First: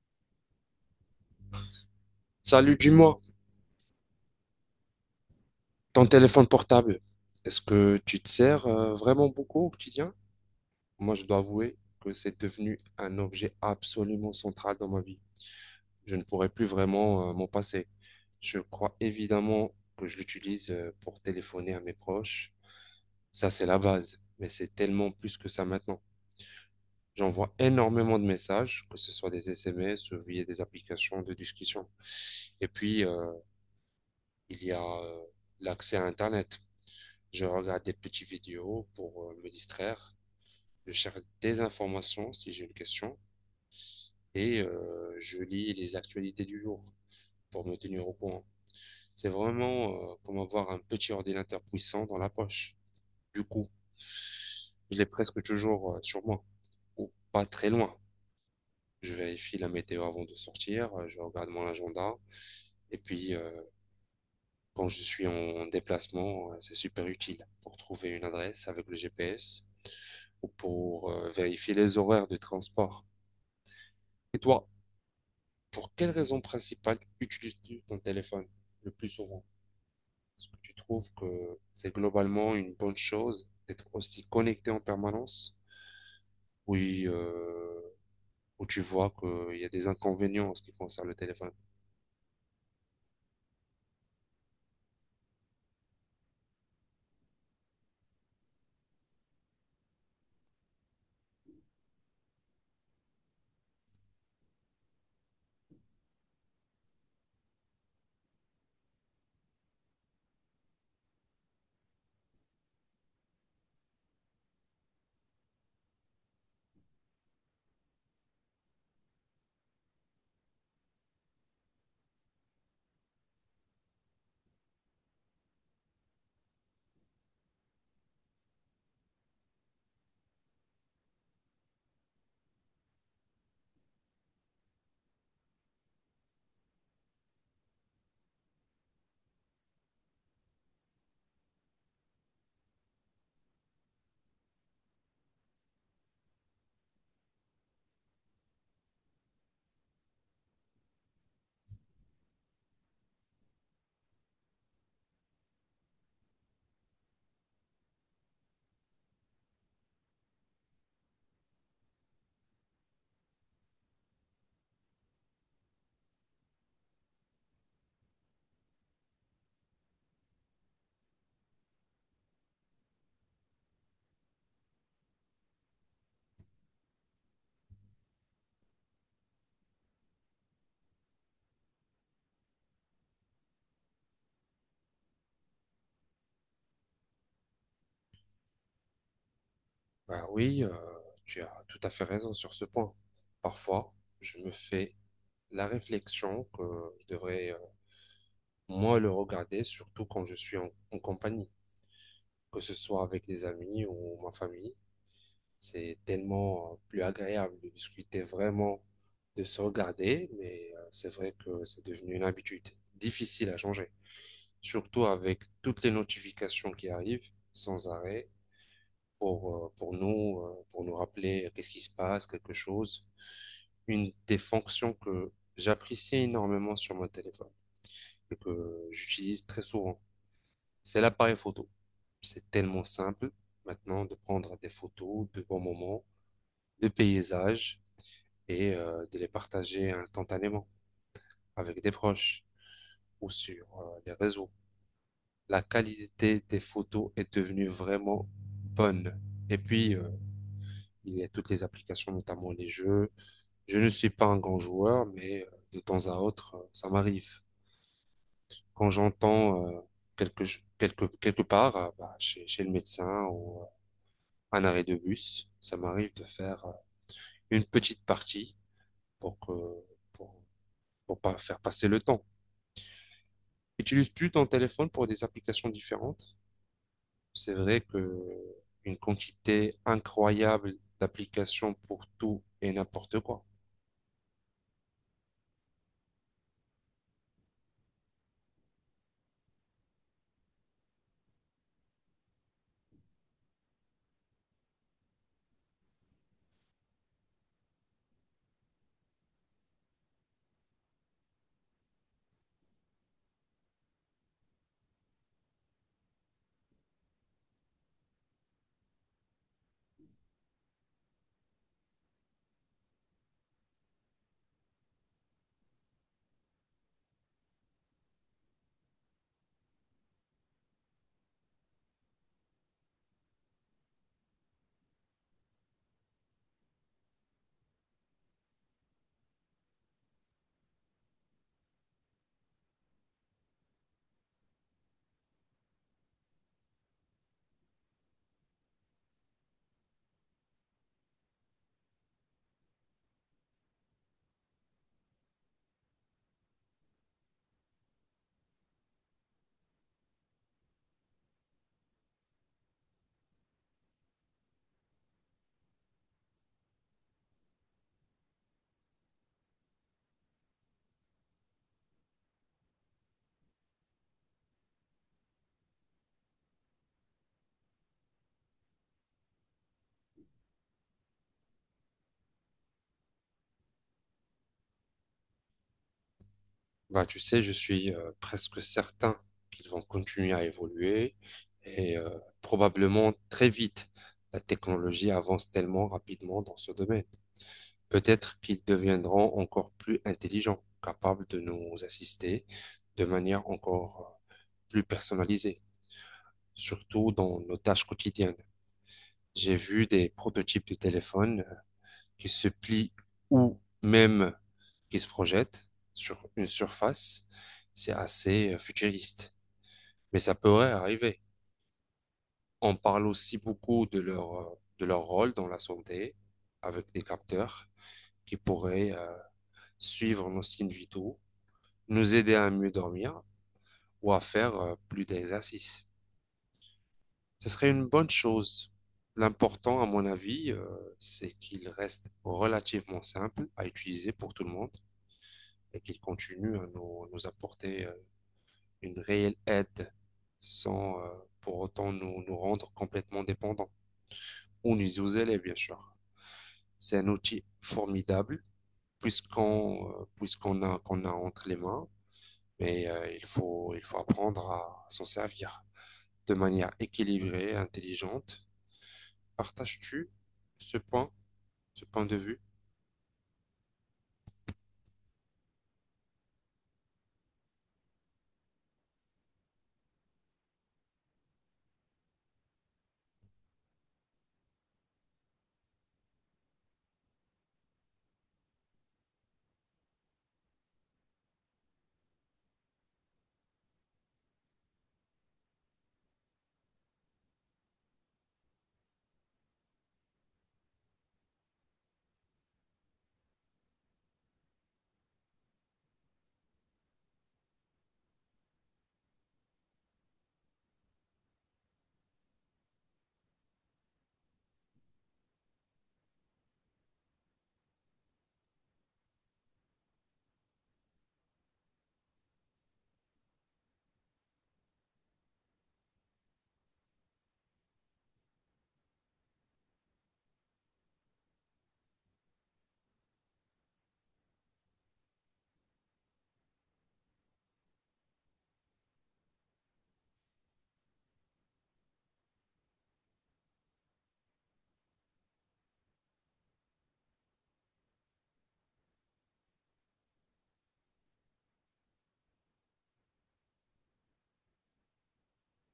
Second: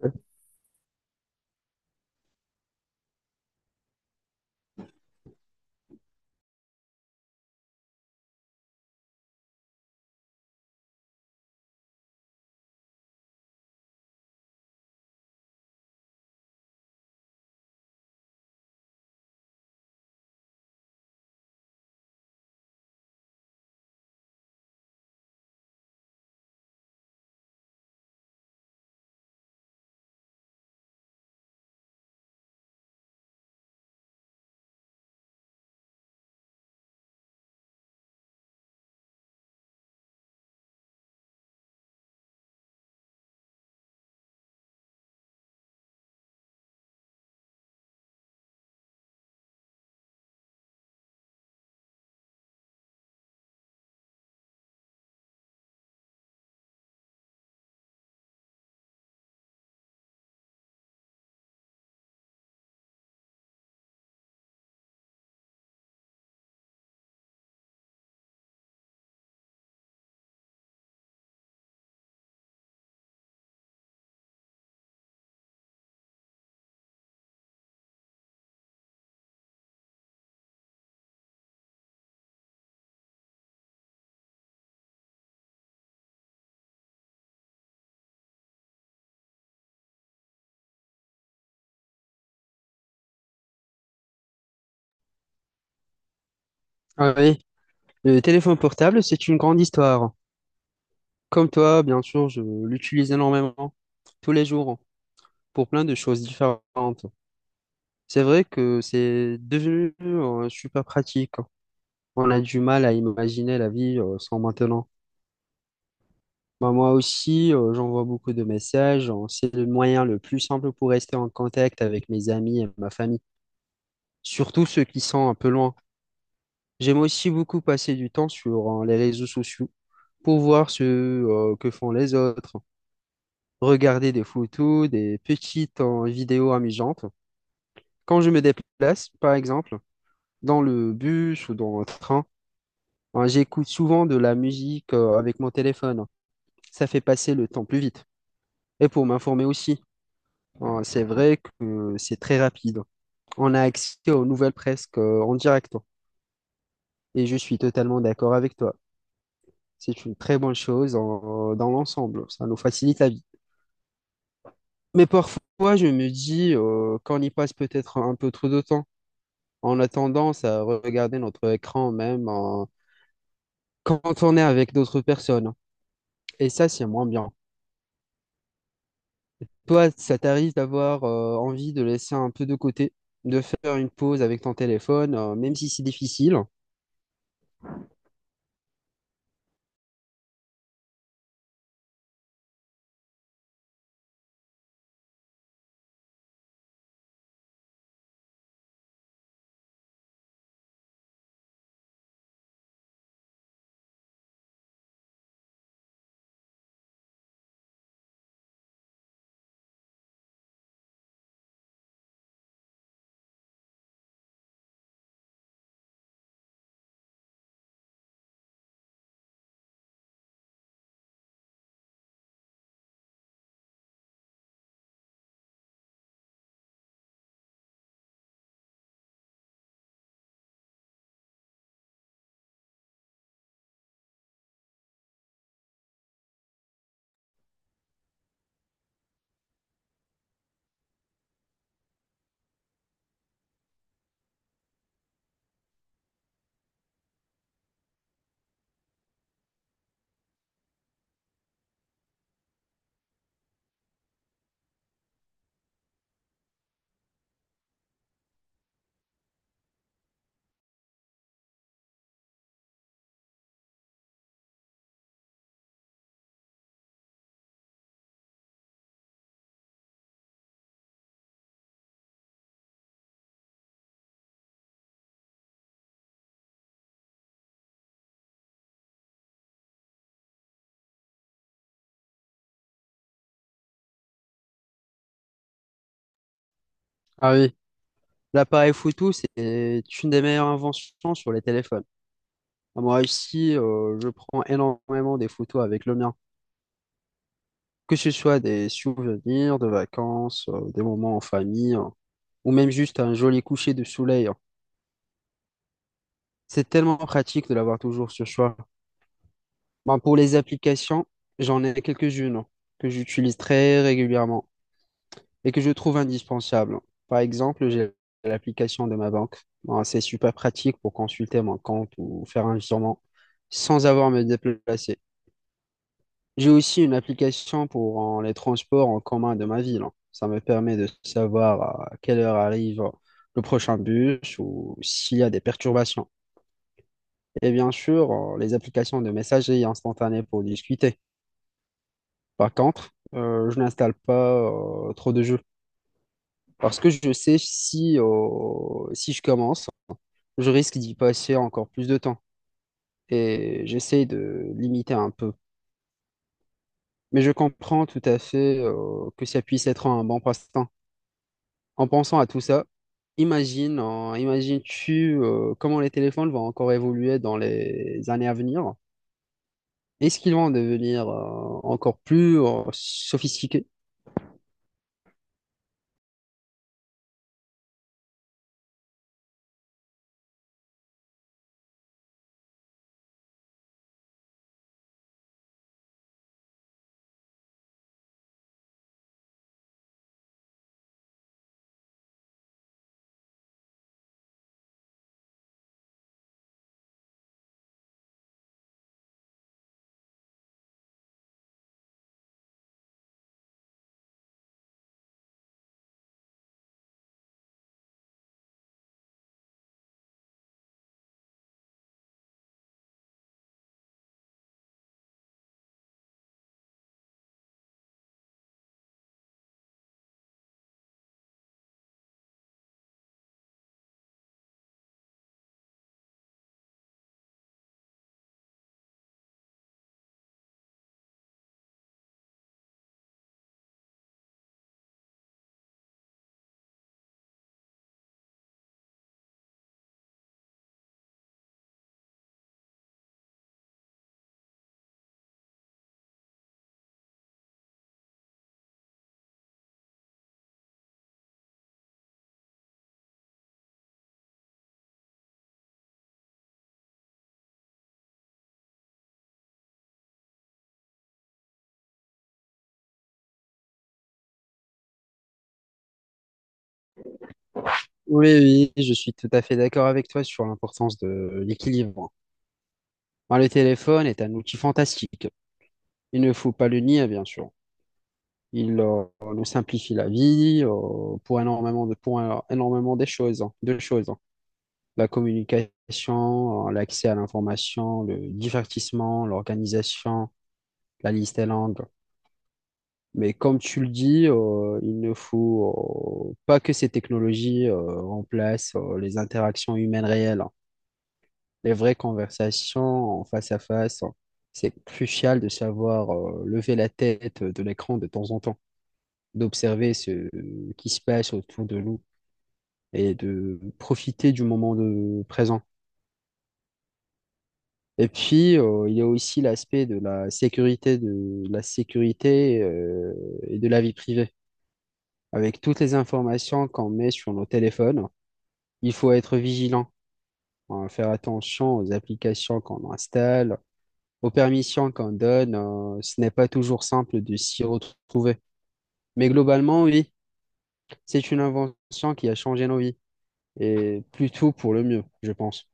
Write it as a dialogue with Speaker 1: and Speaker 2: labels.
Speaker 1: Sure.
Speaker 2: Salut, dis-moi, ton téléphone portable, est-ce que tu te sers vraiment beaucoup au quotidien? Moi, je dois avouer que c'est devenu un objet absolument central dans ma vie. Je ne pourrais plus vraiment m'en passer. Je crois évidemment que je l'utilise pour téléphoner à mes proches. Ça, c'est la base, mais c'est tellement plus que ça maintenant. J'envoie énormément de messages, que ce soit des SMS ou via des applications de discussion. Et puis, il y a L'accès à Internet. Je regarde des petites vidéos pour me distraire. Je cherche des informations si j'ai une question et je lis les actualités du jour pour me tenir au courant. C'est vraiment comme avoir un petit ordinateur puissant dans la poche. Du coup, je l'ai presque toujours sur moi ou pas très loin. Je vérifie la météo avant de sortir, je regarde mon agenda et puis quand je suis en déplacement, c'est super utile pour trouver une adresse avec le GPS ou pour vérifier les horaires de transport. Et toi, pour quelle raison principale utilises-tu ton téléphone le plus souvent? Est-ce que tu trouves que c'est globalement une bonne chose d'être aussi connecté en permanence? Oui, ou tu vois qu'il y a des inconvénients en ce qui concerne le téléphone?
Speaker 1: Ah oui, le téléphone portable, c'est une grande histoire. Comme toi, bien sûr, je l'utilise énormément, tous les jours, pour plein de choses différentes. C'est vrai que c'est devenu super pratique, hein. On a du mal à imaginer la vie sans maintenant. Bah, moi aussi, j'envoie beaucoup de messages, hein. C'est le moyen le plus simple pour rester en contact avec mes amis et ma famille, surtout ceux qui sont un peu loin. J'aime aussi beaucoup passer du temps sur les réseaux sociaux pour voir ce que font les autres, hein. Regarder des photos, des petites vidéos amusantes. Quand je me déplace, par exemple, dans le bus ou dans le train, hein, j'écoute souvent de la musique avec mon téléphone, hein. Ça fait passer le temps plus vite. Et pour m'informer aussi, hein, c'est vrai que c'est très rapide. On a accès aux nouvelles presque en direct, hein. Et je suis totalement d'accord avec toi. C'est une très bonne chose dans l'ensemble. Ça nous facilite la vie. Mais parfois, je me dis qu'on y passe peut-être un peu trop de temps. On a tendance à regarder notre écran même quand on est avec d'autres personnes, hein. Et ça, c'est moins bien. Toi, ça t'arrive d'avoir envie de laisser un peu de côté, de faire une pause avec ton téléphone, même si c'est difficile.
Speaker 2: Bah oui, tu as tout à fait raison sur ce point. Parfois, je me fais la réflexion que je devrais moins le regarder, surtout quand je suis en compagnie, que ce soit avec des amis ou ma famille. C'est tellement plus agréable de discuter vraiment, de se regarder, mais c'est vrai que c'est devenu une habitude difficile à changer, surtout avec toutes les notifications qui arrivent sans arrêt pour nous rappeler qu'est-ce qui se passe, quelque chose. Une des fonctions que j'apprécie énormément sur mon téléphone et que j'utilise très souvent, c'est l'appareil photo. C'est tellement simple maintenant de prendre des photos de bons moments, de paysages et de les partager instantanément avec des proches ou sur les réseaux. La qualité des photos est devenue vraiment bonne. Et puis, euh, il y a toutes les applications, notamment les jeux. Je ne suis pas un grand joueur, mais de temps à autre, ça m'arrive. Quand j'entends quelque part, bah, chez le médecin ou un arrêt de bus, ça m'arrive de faire une petite partie pour que, pour, pour pas faire passer le temps. Utilises-tu ton téléphone pour des applications différentes? C'est vrai que une quantité incroyable d'applications pour tout et n'importe quoi.
Speaker 1: Ah oui, l'appareil photo, c'est une des meilleures inventions sur les téléphones. Ah, moi ici, je prends énormément des photos avec le mien, que ce soit des souvenirs de vacances, des moments en famille, hein, ou même juste un joli coucher de soleil, hein. C'est tellement pratique de l'avoir toujours sur soi. Ben, pour les applications, j'en ai quelques-unes, hein, que j'utilise très régulièrement et que je trouve indispensable. Par exemple, j'ai l'application de ma banque. Bon, c'est super pratique pour consulter mon compte ou faire un virement sans avoir à me déplacer. J'ai aussi une application pour les transports en commun de ma ville. Ça me permet de savoir à quelle heure arrive le prochain bus ou s'il y a des perturbations. Et bien sûr, les applications de messagerie instantanée pour discuter. Par contre, je n'installe pas trop de jeux, parce que je sais si, si je commence, je risque d'y passer encore plus de temps. Et j'essaye de limiter un peu. Mais je comprends tout à fait, que ça puisse être un bon passe-temps. En pensant à tout ça, imagines-tu, comment les téléphones vont encore évoluer dans les années à venir? Est-ce qu'ils vont devenir, encore plus, sophistiqués?
Speaker 2: Bah, tu sais, je suis presque certain qu'ils vont continuer à évoluer et probablement très vite. La technologie avance tellement rapidement dans ce domaine. Peut-être qu'ils deviendront encore plus intelligents, capables de nous assister de manière encore plus personnalisée, surtout dans nos tâches quotidiennes. J'ai vu des prototypes de téléphones qui se plient ou même qui se projettent sur une surface. C'est assez futuriste, mais ça pourrait arriver. On parle aussi beaucoup de de leur rôle dans la santé avec des capteurs qui pourraient suivre nos signes vitaux, nous aider à mieux dormir ou à faire plus d'exercices. Ce serait une bonne chose. L'important, à mon avis, c'est qu'il reste relativement simple à utiliser pour tout le monde et qu'il continue à à nous apporter une réelle aide sans pour autant nous rendre complètement dépendants. Ou nous aux élèves, bien sûr. C'est un outil formidable puisqu'on puisqu'on a qu'on a entre les mains, mais il faut apprendre à s'en servir de manière équilibrée, intelligente. Partages-tu ce point? Ce point de vue
Speaker 1: Oui, oui, je suis tout à fait d'accord avec toi sur l'importance de l'équilibre. Ben, le téléphone est un outil fantastique. Il ne faut pas le nier, bien sûr. Il nous simplifie la vie pour énormément des choses, hein, de choses, hein. La communication, l'accès à l'information, le divertissement, l'organisation, la liste est longue. Mais comme tu le dis, il ne faut pas que ces technologies remplacent les interactions humaines réelles, hein. Les vraies conversations en face à face, hein, c'est crucial de savoir lever la tête de l'écran de temps en temps, d'observer ce qui se passe autour de nous et de profiter du moment de présent. Et puis, il y a aussi l'aspect de la sécurité, et de la vie privée. Avec toutes les informations qu'on met sur nos téléphones, il faut être vigilant, hein, faire attention aux applications qu'on installe, aux permissions qu'on donne, ce n'est pas toujours simple de s'y retrouver. Mais globalement, oui, c'est une invention qui a changé nos vies, et plutôt pour le mieux, je pense.